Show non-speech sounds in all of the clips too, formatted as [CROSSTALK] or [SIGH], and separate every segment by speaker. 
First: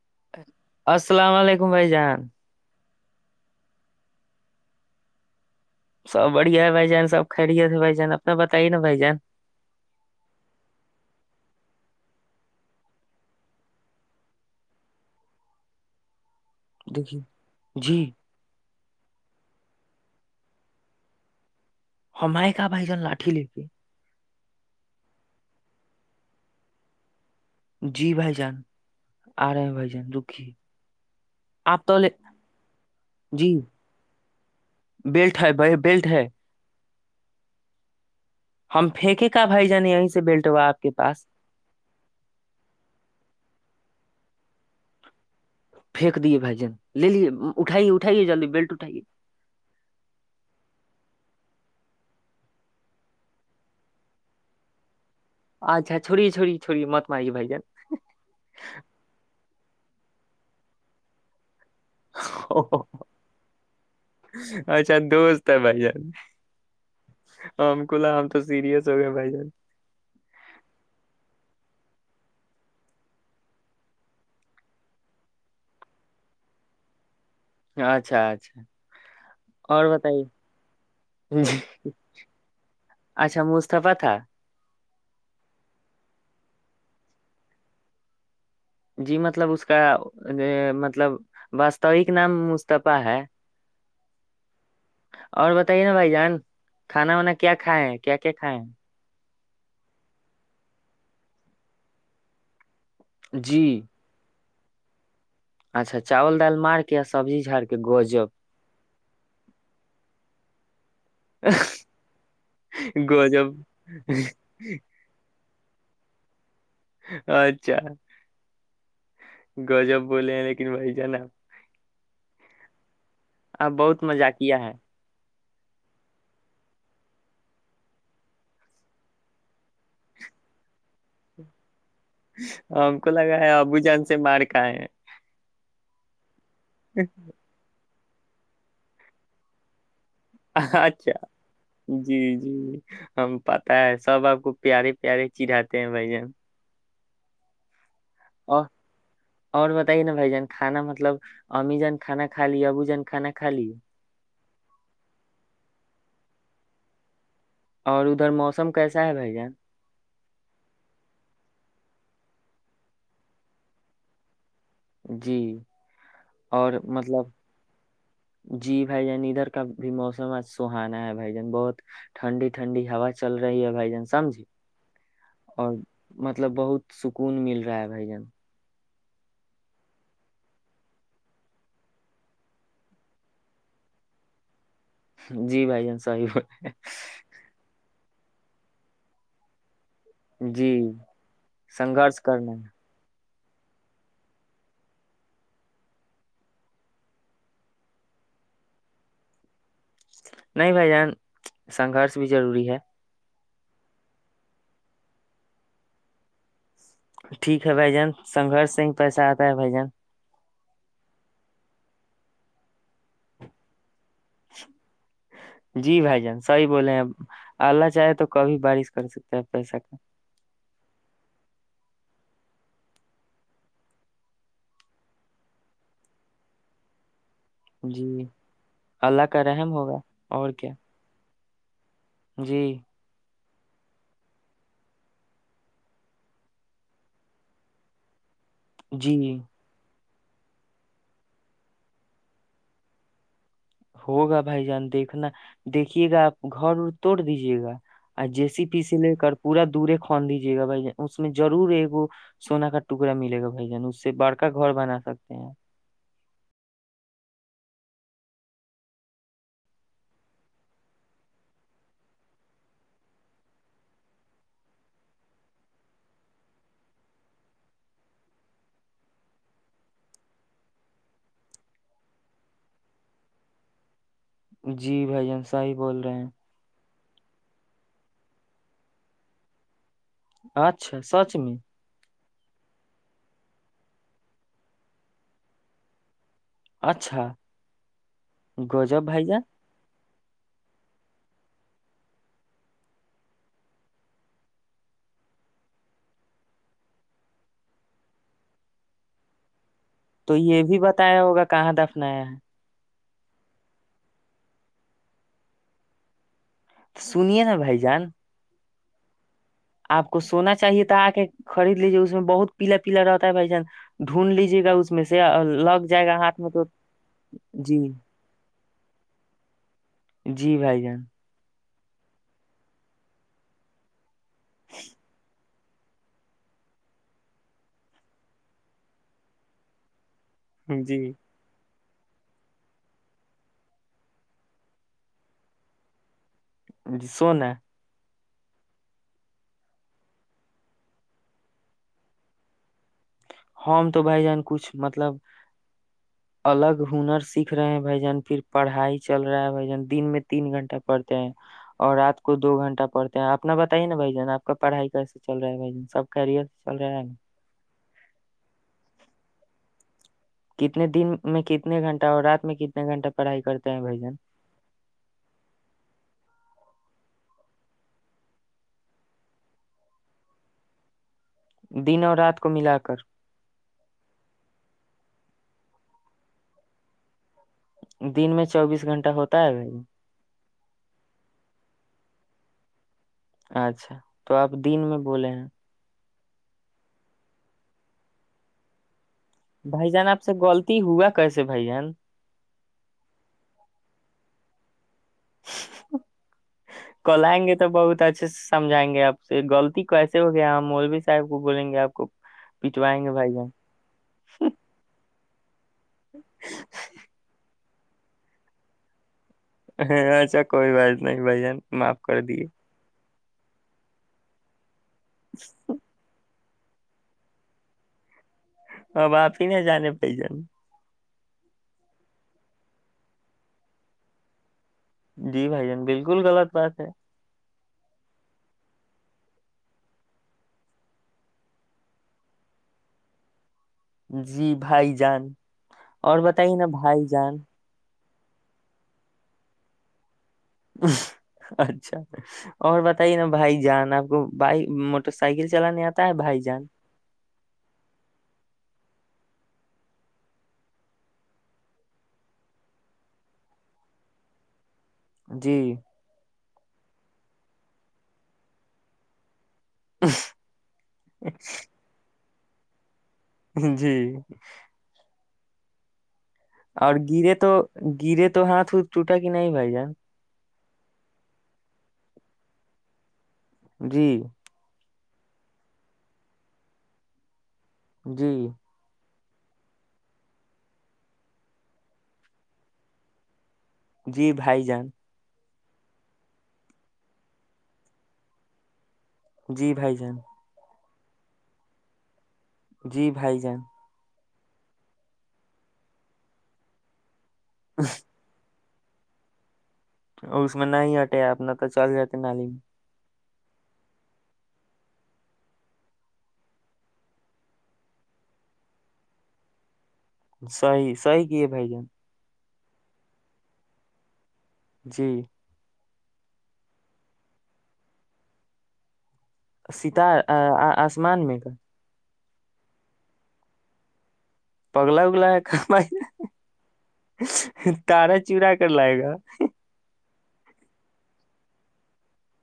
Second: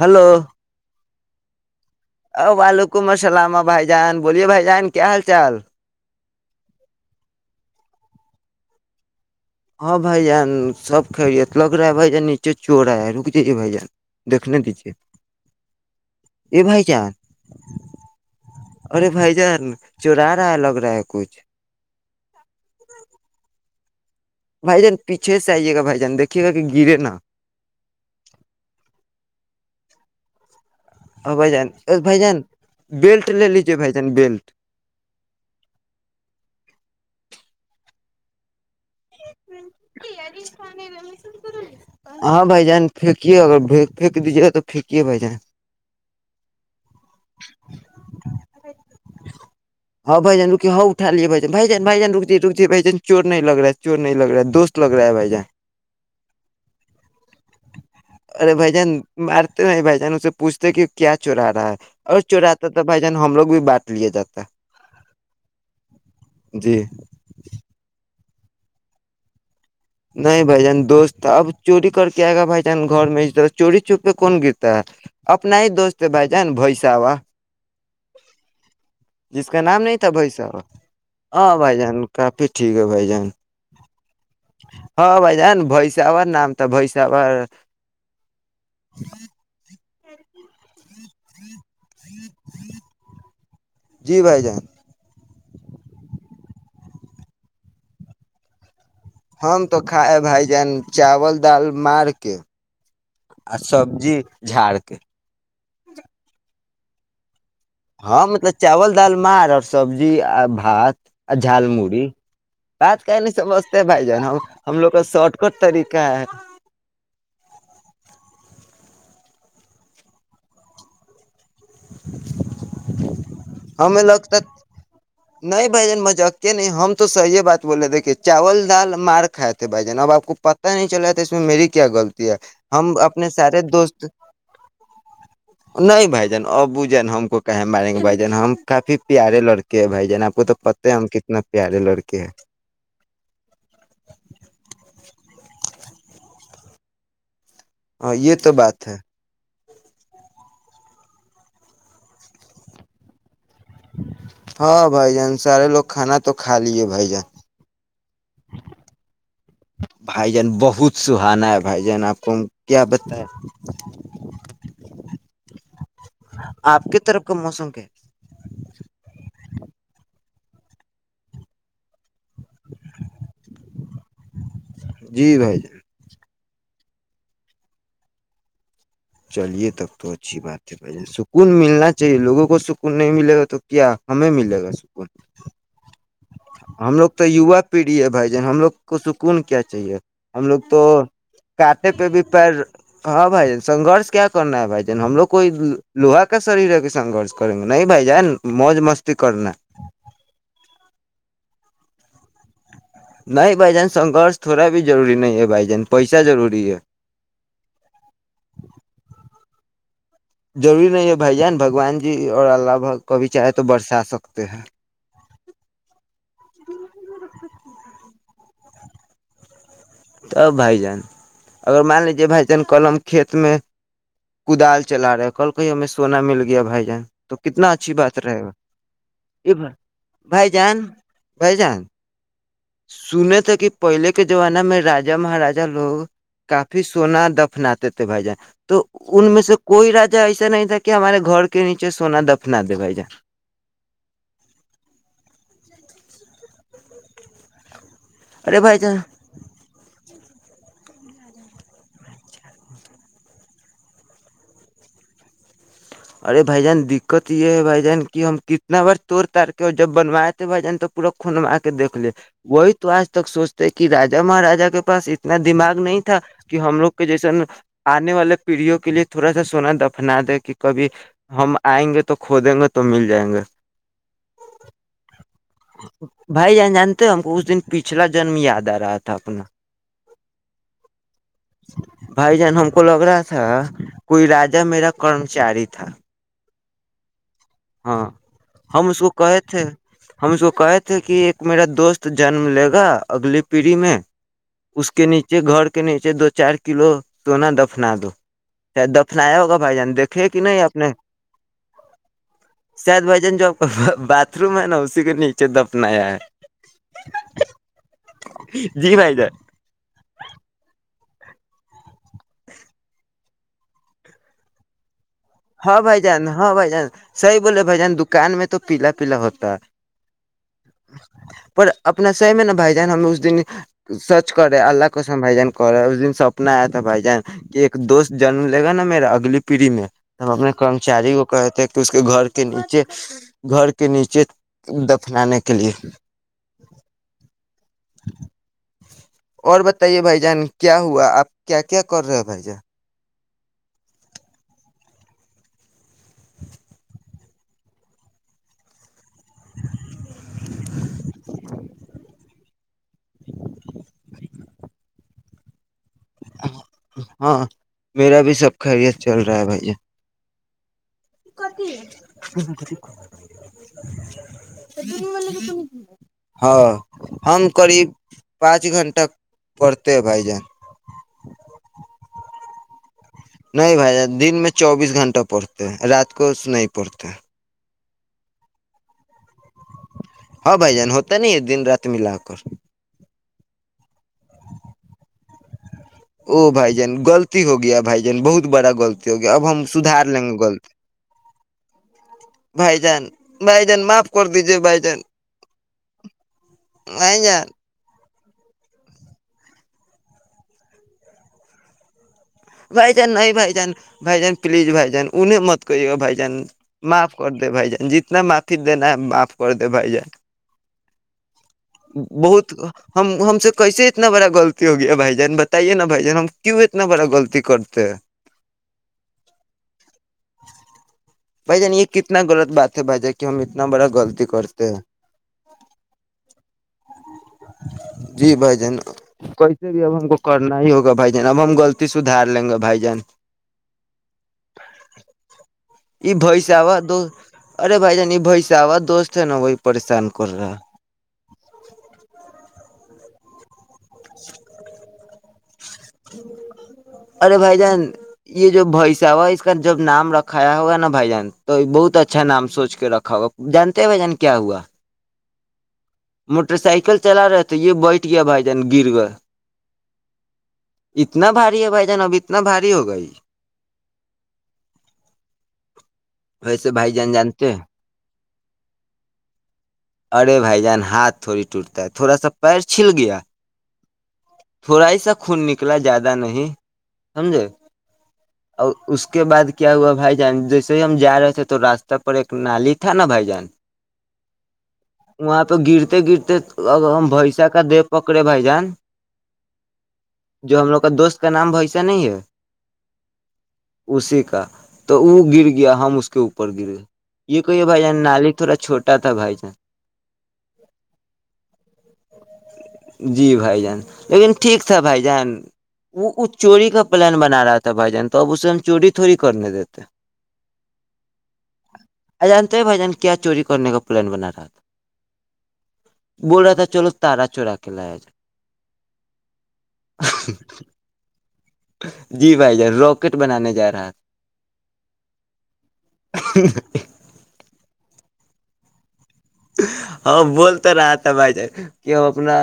Speaker 1: Hello [UNINTELLIGIBLE]
Speaker 2: السل علیکم [INAUDIBLE] ک بائی جان [UNINTELLIGIBLE]
Speaker 1: حلکم السلام بھائی جان بولیے بھائی جان کیا حال چال [UNINTELLIGIBLE]
Speaker 2: سب بڑھیا ہے بھائی جان سب کھرییے تھے بائی جان اپنا بتائیے نا بائی جان [UNINTELLIGIBLE]
Speaker 1: ہاں بائی جان سب خھریی لگ رہا ہے بائی جان نیچے چور آا رک جائیے بائی جان دیکنے دیجیے [UNINTELLIGIBLE] ا بھائی چار
Speaker 2: دیکھیے جی
Speaker 1: [UNINTELLIGIBLE] ارے بھائی جان چرا رہا ہے لگ رہا ہے کچھ [UNINTELLIGIBLE]
Speaker 2: ہمائے کا بھائی جن لاٹھی لپی [UNINTELLIGIBLE]
Speaker 1: بھائی جان پیچھے سے آئیے گا بھائی جان دیکھیے گا کہ گرے نا [UNINTELLIGIBLE]
Speaker 2: جی بھائی جان آرام بھائی جان رکھی [UNINTELLIGIBLE]
Speaker 1: اور بھ جان بھ جان بیلٹ لے
Speaker 2: جی
Speaker 1: لیجے بھائی جان بیلٹ [UNINTELLIGIBLE]
Speaker 2: بیلٹ ہے بھائی بیلٹ ہے ہم پھینکے کا بھائی جان یہیں سے بیلٹ ہوا آپ کے پاس
Speaker 1: ہاں بھائی جان پھیکے ا [INAUDIBLE] پھییکک دیجیے تو پھینکیے بھ جانیں [UNINTELLIGIBLE]
Speaker 2: پھینک دیے بھجن لے لیے اٹھائیے اٹھائیے جلدی بیلٹ اٹھائیے [UNINTELLIGIBLE]
Speaker 1: بائی جن بائی ج رکتی رکتی ب جن چور نہیں لگا ہے [UNINTELLIGIBLE] چور نہیں لگ رہا دوست لگ رہا ہے بھائی [UNINTELLIGIBLE]
Speaker 2: اچھا چھوڑی چھوڑی چھوڑی متمائی بھ جن [UNINTELLIGIBLE]
Speaker 1: تو نہیں بھائی جان اس سے پوچتے کہ کیا چورا رہا ہے [UNINTELLIGIBLE] اور چرتا تھا بھائی جان ہم لوگ بھی بانٹ لیا جاتا
Speaker 2: اچھا دوست ہے بھائی جان
Speaker 1: جی
Speaker 2: ہم کو لگا ہم تو سیریئس ہو گیا بھائی جان
Speaker 1: نہیں بھائی جان دوست اب چوری کر کے آئے گا بھائی جان گھر میں چوری چوپ پہ کون گرتا ہے اپنا ہی دوست ہے بھائی جان بیساوا
Speaker 2: اچھا اچھا
Speaker 1: جس کا نام
Speaker 2: اور
Speaker 1: نہیں تھا بھائی
Speaker 2: بتائیے
Speaker 1: صاحں
Speaker 2: جی،
Speaker 1: بھائی جان کافی ٹھیک ہے بھائی جان
Speaker 2: اچھا مصطفی تھا
Speaker 1: ہاں بھائی جان بھیساور نام تھا بھیساور
Speaker 2: جی مطلب اس کا اے مت مطلب واستوک نام مصطفی ہے
Speaker 1: جی بھائی جان
Speaker 2: اور بتائے نا بھائی جان کھانا وانا کیا کھائے ہیں کیا کیا کھائے ہیں
Speaker 1: ہم تو کھائے بھائی جان چاول دال مار کے آ
Speaker 2: جی
Speaker 1: سبزی جھڑ کے
Speaker 2: اچھا چاول دال مار کے سبزی جاڑ کے
Speaker 1: ہاں
Speaker 2: گوجب
Speaker 1: مطلب چاول دال مار اور سبزی ہات جھال متی بات کا نہیں
Speaker 2: گوجب
Speaker 1: سمجھتے بھائی جان ہم ہم لوگ کا شوٹ کٹ تریقہ ہے
Speaker 2: اچھا گجب بولے ہیں لیکن بھائی جانا
Speaker 1: ہمیں
Speaker 2: بہت مزہ
Speaker 1: لگتا
Speaker 2: کیا ہے
Speaker 1: نہیں بھائی جان مزاک کے نہیں ہم تو صحیح بات بولے دیکھیے چاول دال مار کھائے تھے بھائی جان اب آپ کو پتا نہیں چلا تھا اس میں میری کیا غلطی ہے ہم
Speaker 2: کو
Speaker 1: اپنے
Speaker 2: لگا ہے
Speaker 1: سارے
Speaker 2: ابو
Speaker 1: دوست
Speaker 2: جان سے مار کھائے ہیں
Speaker 1: نہیں بھائی جان ابو جان ہم کو کہے مارے گے بھائی جان جان ہم کافی پیارے لڑکے ہے بھائی جان آپ کو تو پتہ ہے ہم
Speaker 2: اچھا
Speaker 1: کتنا پیارے
Speaker 2: جی
Speaker 1: لڑکے
Speaker 2: جی ہم پتا ہے سب آپ کو پیارے پیارے چھڑاتے ہیں بھائی جان
Speaker 1: ہاں یہ تو
Speaker 2: اور
Speaker 1: بات ہے
Speaker 2: اور بتائیے نا بھائی جان کانا مطلب امی جان کھانا کھا لی ابو جان کھانا کھا لی
Speaker 1: ہاں بھائی جان سارے لوگ کھانا تو خالی بھائی جان
Speaker 2: اور ادھر موسم کیسا ہے بھائی جان
Speaker 1: بھائی جان بہت سہانا ہے بھائی جان آپ کو کیا بتائے
Speaker 2: جی اور
Speaker 1: آپ کی طرف
Speaker 2: مطلب
Speaker 1: کا موسم کیا
Speaker 2: جی بھائی جان ادھر کا بھی موسم آج سہانا ہے بھائی جان بہت ٹھنڈی ٹھنڈی ہوا چل رہی ہے بھائی جان سمجھی
Speaker 1: جی بھائی جان
Speaker 2: مطلب بہت سکون مل رہا ہے بھائی جن
Speaker 1: چلیے تب تو اچھی بات ہے بھائی ج سکون ملنا چاہیے لووں کو سکون نہیں ملے گا تو کیا ہمیں ملے گا سکون
Speaker 2: جی بھائی جان سے
Speaker 1: ہم لوگ تو ووا پیڑھی ہے بھائی جی ہم لوگ کو سکون کیا چاہیے ہم
Speaker 2: بول-
Speaker 1: لوگ
Speaker 2: جی
Speaker 1: تو کانٹے پہ
Speaker 2: سنگھرش
Speaker 1: بھی پر
Speaker 2: کرنا ہے
Speaker 1: بھائی ج سنگرش کیا کرنا ہے بھائی جان ہم لو کوئی لوہا کا شریر ہے کہ سنگرش کریں گے نہیں بھائی جان موج مستی کرنا ہے
Speaker 2: نہیں بھائی جان سنگرش بھی ضروری ہے
Speaker 1: نہیں بھائی جان سنگرش تھوڑا بھی روری نہیں ہے بھائی جان پیسہ ضروری ہے
Speaker 2: ٹھیک ہے بھائی جان سنگرش سے ہی پیسہ آتا بھ جان [INAUDIBLE]
Speaker 1: ضروری نہیں ہے بھائی جان بگوان جی اور اللہ بھ کبھی چاہے تو برسا سکتے ہیں
Speaker 2: جی بھائی جان صحیح بولے ہیں اللہ چاہے تو کبھی بارش کر سکتے ہے پس کا
Speaker 1: تب بھائی جان اگر مان لیجیے بھائی جان کل ہم کھیت میں کودال چلا رہے ہیں کل کہیے ہمیں سونا مل گیا بھائی جان تو کتنا اچھی بات
Speaker 2: جی
Speaker 1: رہے گا
Speaker 2: اللہ کا
Speaker 1: یہائی
Speaker 2: رحم ہوگا
Speaker 1: بھائی
Speaker 2: اور کیا
Speaker 1: جان بائی جان [INAUDIBLE]
Speaker 2: جی
Speaker 1: سنے تھ [UNINTELLIGIBLE] کہ پہلے کے زمانہ میں راا مہاراجا لوگ کافی سونا دفناتے تھے بھائی جان تو
Speaker 2: جی
Speaker 1: ان میں سے کوئی راج ایسا نہیں تھا کہ ہمارے گھر کے نیچے سونا دفنا دے بھائی جا
Speaker 2: ہوگا بھائی جان دیکھنا دیکھیے گا آپ گھر ا توڑ دیجیے گا اور جی
Speaker 1: ارے
Speaker 2: سی
Speaker 1: بھائی
Speaker 2: پیسی
Speaker 1: جان
Speaker 2: لے کر پورا دورے کھوون دیجیے گا بھائی ج اس میں ضرور ایک سونا کا ٹکڑا ملے گا بھائی جان اس سے بڑک گھر بنا سکتے ہیں
Speaker 1: ارے بھائی جان دقت یہ ہے بھائی جان کہ ہم کتنا بار توڑ تار کے اور جب بنوائے تھے بھائی جان تو پورا خون م کے دھ لے وہی تو آج تک سوچتے کہ راجا مہاراجا کے پاس اتنا دماغ نہیں تھا کہ ہم لوگ کے جیسا آنے والے پیڑھیوں کے لیے تھوڑا سا سونا دفنا دے کہ کبھی ہم آئیں گے تو کھ دیں گے تو مل جائیں گے
Speaker 2: جی بھائی جنس ہی بول رہے ہیں
Speaker 1: بھائی جان جانتے ہم کو اس دن پچھلا جنم یاد آ رہا تھا اپنا
Speaker 2: اچھاچا سچ میں [UNINTELLIGIBLE]
Speaker 1: بھائی جان ہم کو لگ رہا تھا کوئی راجا میرا کرمچاری تھا
Speaker 2: اچھا
Speaker 1: ہاں ہم اس
Speaker 2: گجب
Speaker 1: کو
Speaker 2: بھائی
Speaker 1: کہے
Speaker 2: جان
Speaker 1: تھے ہم اس کو کہے تھے کہ ایک میرا دوست جنم لے گا اگلی پیڑھی میں اس کے نیچے گھر کے نیچے دو چار کلو سونا دفنا دو چاہید دفنایا ہوگا بھائی جان دیکھے
Speaker 2: تو
Speaker 1: کہ نہیں
Speaker 2: یہ
Speaker 1: آپ
Speaker 2: بھی
Speaker 1: نے
Speaker 2: بتایا ہوگا کہاں دفنایا ہے
Speaker 1: شاید بھائی جان جو آپ کا باتھ روم ہے نا اسی کو نیچے دفنایا ہے
Speaker 2: سنے نا بائی جان
Speaker 1: جی بھائی جا
Speaker 2: آپ کو سونا چاہیے تھا آ کے خرید لیجیے اس بہت پیار ر بھائی جان ڈھونڈ لیجیے گا اس میں سے اور
Speaker 1: ہاں
Speaker 2: لگ
Speaker 1: بھ
Speaker 2: جائے گا
Speaker 1: جان
Speaker 2: ہاتھ میں
Speaker 1: ہاں
Speaker 2: تو
Speaker 1: بھائی جان صی بولے بھ
Speaker 2: جی
Speaker 1: جان دکان میں تو پیلا پیلا ہوتا
Speaker 2: جی بھائی جان
Speaker 1: پر اپنا سحی میں نا بھائی جان ہم اس دن سچ کر رہے ہیں اللہ کا سم بھائی جان کہ رہے اس دن سپنا آیا تھا بھائی جان کہ ایک دوست جنم لے گا نا میرا اگلی پیڑھی میں ہم اپنے
Speaker 2: جی
Speaker 1: کرمچاری کو کہتے تو اس کے گھر کے نیچے گھر کے نیچے دفنانے کے لیے
Speaker 2: جی سونا ہے
Speaker 1: اور بتائیے بھائی جان کیا ہوا آپ کیا کیا کر رہے ہو بھائی جان
Speaker 2: ہم تو بھائی جان کچھ مطلب الگ ہنر سیکھ رہے ہیں بھائی جان پھر پڑھائی چل رہا ہے بھائی جان دن میں تین گھنٹہ پڑھتے ہیں اور رات کو دو گھنٹہ پڑھتے ہیں اپنا بتائیے نا بھائی جان آپ کا پڑھائی کا چل رہا ہے بائی ج سب خیریت سے چل رہا ہے نا؟
Speaker 1: ہاں میرا بھی سب خیریت چل رہا ہے بھیا
Speaker 2: کتنے دن میں کتنے گھنٹہ اور رات میں کتنے گھنٹہ پڑھائی کرتے ہیں بھائی جان
Speaker 1: ہاں ہم قریب پانچ گھنٹہ پڑھتے ہیں بھائی جان
Speaker 2: دن اور رات کو ملا کر
Speaker 1: نہیں بھائی دن میں چوبیس گھنٹہ پڑھتے ہیں رات کو اس نہیں پڑتے
Speaker 2: دن میں چوبیس گھنٹہ ہوتا ہے بھائی
Speaker 1: ہاں بھائی جان ہوتا نہیں ہے دن رات ملا کر
Speaker 2: اچھا تو آپ دن میں بولے ہیں
Speaker 1: ا بھائی جان غلط ہو گیا بھائی جن بہت بڑا غلط ہو گیا اب ہم
Speaker 2: بھائی
Speaker 1: سدھار
Speaker 2: جان آپ
Speaker 1: لیں
Speaker 2: سے
Speaker 1: گے
Speaker 2: غلط ہوا کیسے بھائی جان
Speaker 1: بھائی جان بھائی جان معاف کر دیجے بھائی جان بھائی جان
Speaker 2: کولگی تو بہت اچ سمجھائیں گے آپ سے غلط کیسے ہو گیا مولوی صاحب کو بولیں گے آپ کو
Speaker 1: بھائی جان نہیں بھائی جان بھائی جان پلیز بھائی جان انہیں مت کریے گا بھائی جان معاف کر دے بھائی جان جتنا معافی دینا ہےاف
Speaker 2: ہ اچھا کوئی بات نہیں مگ بجن
Speaker 1: بہت ہم ہم سے کیسے اتنا بڑا غلط ہو گیا بھائی جن بتائیےا بھائی جان ہم کیوں اتنا بڑا غلطی کرتے ہیں
Speaker 2: ہ باپی ن جانے پی جان
Speaker 1: بھائی جان یہ کتنا غلط بات ہے بھائی جان کی ہم اتنا بڑا غلطی کرتے ہیں
Speaker 2: جی بھائی جان بالکل غلط بات ہے
Speaker 1: جی بھائی جان کیے بھی اب ہم کو کرنا ہی ہوگا بھائی جان اب ہم غلط سدھار لیں گے بھائی جان
Speaker 2: جی بھائی جان
Speaker 1: یہ
Speaker 2: اور
Speaker 1: بیس
Speaker 2: بتائیے نا
Speaker 1: آوا دو
Speaker 2: بھائی جان
Speaker 1: ارے ب ج بساا دوست ہے نا وہی پریشان کر رہا
Speaker 2: اچھا اور ب پ ہی نا بھائی جان آپ کو بائی سائیکل چلانے آتا ہے بھائی جان
Speaker 1: ارے بھائی جان یہ جو بائ اس کا جب نام رکھایا ہوا نا بھائی جان تو بہت اچھا نام سوچ کے رکھا ہوا جانتے بھائی جان کیا ہوا
Speaker 2: [INAUDIBLE]
Speaker 1: موٹر سائیکل چلا رہے تھ یہ بیٹھ گیا بھائی جان گر گئے اتنا بھاری ہے بھائی جان ابھی اتنا بھاری ہو گئی
Speaker 2: جی
Speaker 1: ویسے بھائی
Speaker 2: اور
Speaker 1: جان
Speaker 2: گرے تو
Speaker 1: جانتے ہیں
Speaker 2: گرے تو تو ہاتھ چوٹا کہ نہیں بائی جا
Speaker 1: ارے بھائی جان ہاتھ تھوڑی ٹوٹتا ہے تھوڑا سا پیر چھیھل گیا
Speaker 2: [INAUDIBLE]
Speaker 1: تھوڑا ہی سا خون نکلا زیادہ نہیں سمجھے
Speaker 2: جی
Speaker 1: اور اس کے بع کیا ہوا بھائی جان جیسے ہی ہم جا رہے تھے تو راستہ پر ایک نالی تھا نا بھائی جان
Speaker 2: جی بھائی جان
Speaker 1: تو گرتے گرتے ہم بھسا کا د پکڑے بھائی جان
Speaker 2: جی بھائی جان
Speaker 1: جو ہم لوگ دوست کا نام ویسا نہیں ہے
Speaker 2: جی بھائی جان
Speaker 1: اسی کا تو وہ گر گیا ہم اس کے اوپر گرئے یہ کہیے بھائی جان نالی تھوڑا چھوٹ تھا بھائی جا
Speaker 2: اس میں نہ ہٹے آب نہ تو چل جاتے نالی میں
Speaker 1: جی بھائی جان لیکن ٹھیک تھا بھائی جان وہ اس چوری کا پلان بنا رہا تھا بھائی جان تو اب اسے ہم چوری تھوڑی کرنے دیتے
Speaker 2: ساہ ساہی کی ہے بھائی جان
Speaker 1: جانتے بھائی جان کیا چوری کرنے کا پلان بنا رہا تھا [INAUDIBLE]
Speaker 2: جی
Speaker 1: بلاا تھا چلو تارا چورا کے لیا جائے [INAUDIBLE]
Speaker 2: ستار آسمان میں کا
Speaker 1: جی بھائی جان راکٹ بنانے جا رہا تھا
Speaker 2: پگلا اگلا ہے کام تار چرا کر لائے گا
Speaker 1: ہاں بول تو رہا تھا بھائی جان کہ وہ اپنا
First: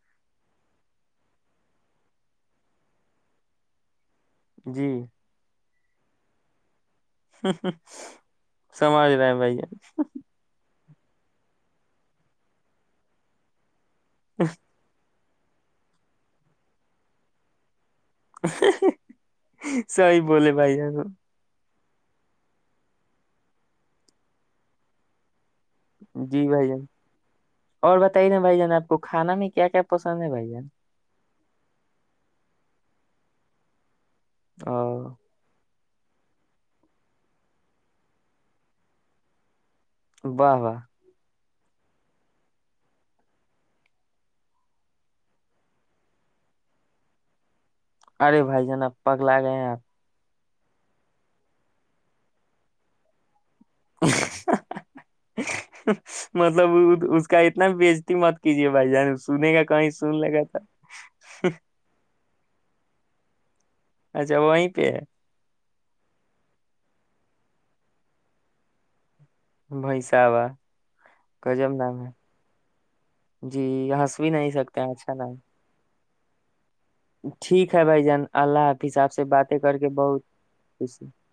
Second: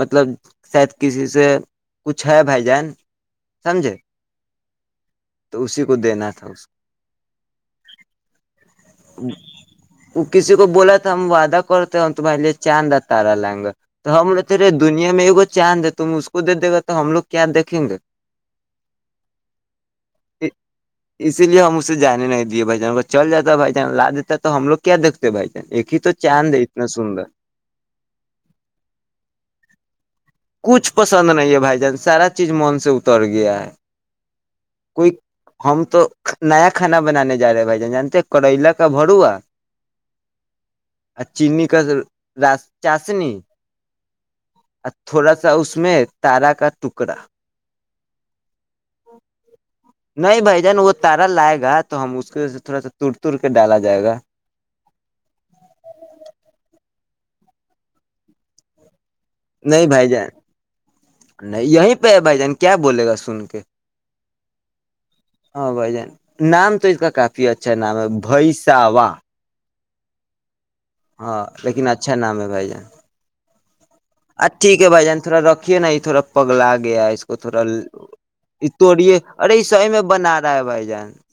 Speaker 1: مطلب شاید کسی سے کچھ ہے بھائی جان سمجھے
Speaker 2: جی
Speaker 1: تو اسی کو دینا تھا اس کو
Speaker 2: سمجھ رہ ہے بھائی
Speaker 1: سم وادا کرورتے ہوت مے چان اتارلہ ہنگ [INAUDIBLE] تو ہم نے تیرے دنیا میں چاند ہے تم اس کو دے دے گا تو ہم لوگ کیا دیکھیں گے
Speaker 2: [INAUDIBLE] سی بولے بھائی
Speaker 1: سے جان نہیں دیے بھائی ج کو چل جا ہے بھائی ج لا دیتا ہے تو ہم لوگ کیا دھتے ہیں بھائی ایک ہی تو
Speaker 2: جی
Speaker 1: چاند ہے
Speaker 2: بھائی جان
Speaker 1: اتنا سندر
Speaker 2: اور بتائیے نا بھائی جان آپ کو کھانا میں کیا کیا پسند ہے بھائی جان
Speaker 1: کچھ پسند نہیں ہے بھائی جان سارا چیز من سے بتر گ ہے [INAUDIBLE]
Speaker 2: ہ [INAUDIBLE]
Speaker 1: کوئی ہم تو نیا کھانا بنانے جا رہے ہیں بھائی جان جانتے کریلا کا بھروا
Speaker 2: واہ واہ
Speaker 1: چنی کا را چاسنی اور تھوڑا سا اس میں تارا کا ٹکڑا
Speaker 2: ارے بھائی نا پگ لا گئے ہیں آپ
Speaker 1: نہیں بھائی وہ تارا لائے گا تو ہم اس کو تھوڑا سا تڑ تور کے ڈالا جائے گا
Speaker 2: مطلب اس اس کا اتنا بۓ ازتی مت کیجیے بھائی جان سنے گا
Speaker 1: نہیں
Speaker 2: کہیں
Speaker 1: بھائی
Speaker 2: سن
Speaker 1: جان
Speaker 2: لگا تھا
Speaker 1: نہیں یہیں پہ ہے بھائی جان کیا بولے گا سن کے کے
Speaker 2: اچھا وہیں پہ ہے
Speaker 1: ہاں بھائی جان نام تو اس کا کافی اچھا نام ہے بیساب وہ
Speaker 2: بھیسا وہ
Speaker 1: ہاں لیکن اچھا نام ہے بھائی جان
Speaker 2: ہے جی ہنس بھی
Speaker 1: ا
Speaker 2: نہیں
Speaker 1: ٹھیک
Speaker 2: سکتے
Speaker 1: ہے
Speaker 2: ہیں
Speaker 1: بھائی
Speaker 2: اچھا
Speaker 1: جان
Speaker 2: نام
Speaker 1: تھوڑا رکھیے نا تھوڑا پگلا گیا اس کو تھوڑا
Speaker 2: ٹھیک ہے بھائی جان اللہ حافظ آپ
Speaker 1: توڑیے
Speaker 2: سے
Speaker 1: ارے
Speaker 2: باتیں کر
Speaker 1: سحی
Speaker 2: کے
Speaker 1: میں
Speaker 2: بہت
Speaker 1: بنا رہا ہے بھائی
Speaker 2: خوشی
Speaker 1: جان [INAUDIBLE]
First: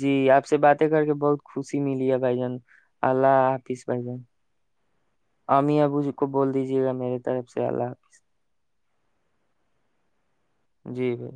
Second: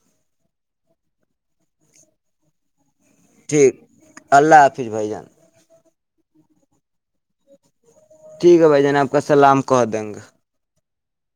Speaker 2: جی آپ سے باتیں کر کے بہت خوشی ملی ہے بھائی جان اللہ
Speaker 1: ٹھیک
Speaker 2: حافظ ب [INAUDIBLE] ج
Speaker 1: اللہ حافظ بھائی جان
Speaker 2: اب اس کو بول دیجیے گا میرے طرف سے اللہ
Speaker 1: ٹھیک ہے بھائی جان آپ کا سلام کہ دیں گے
Speaker 2: جی بھائی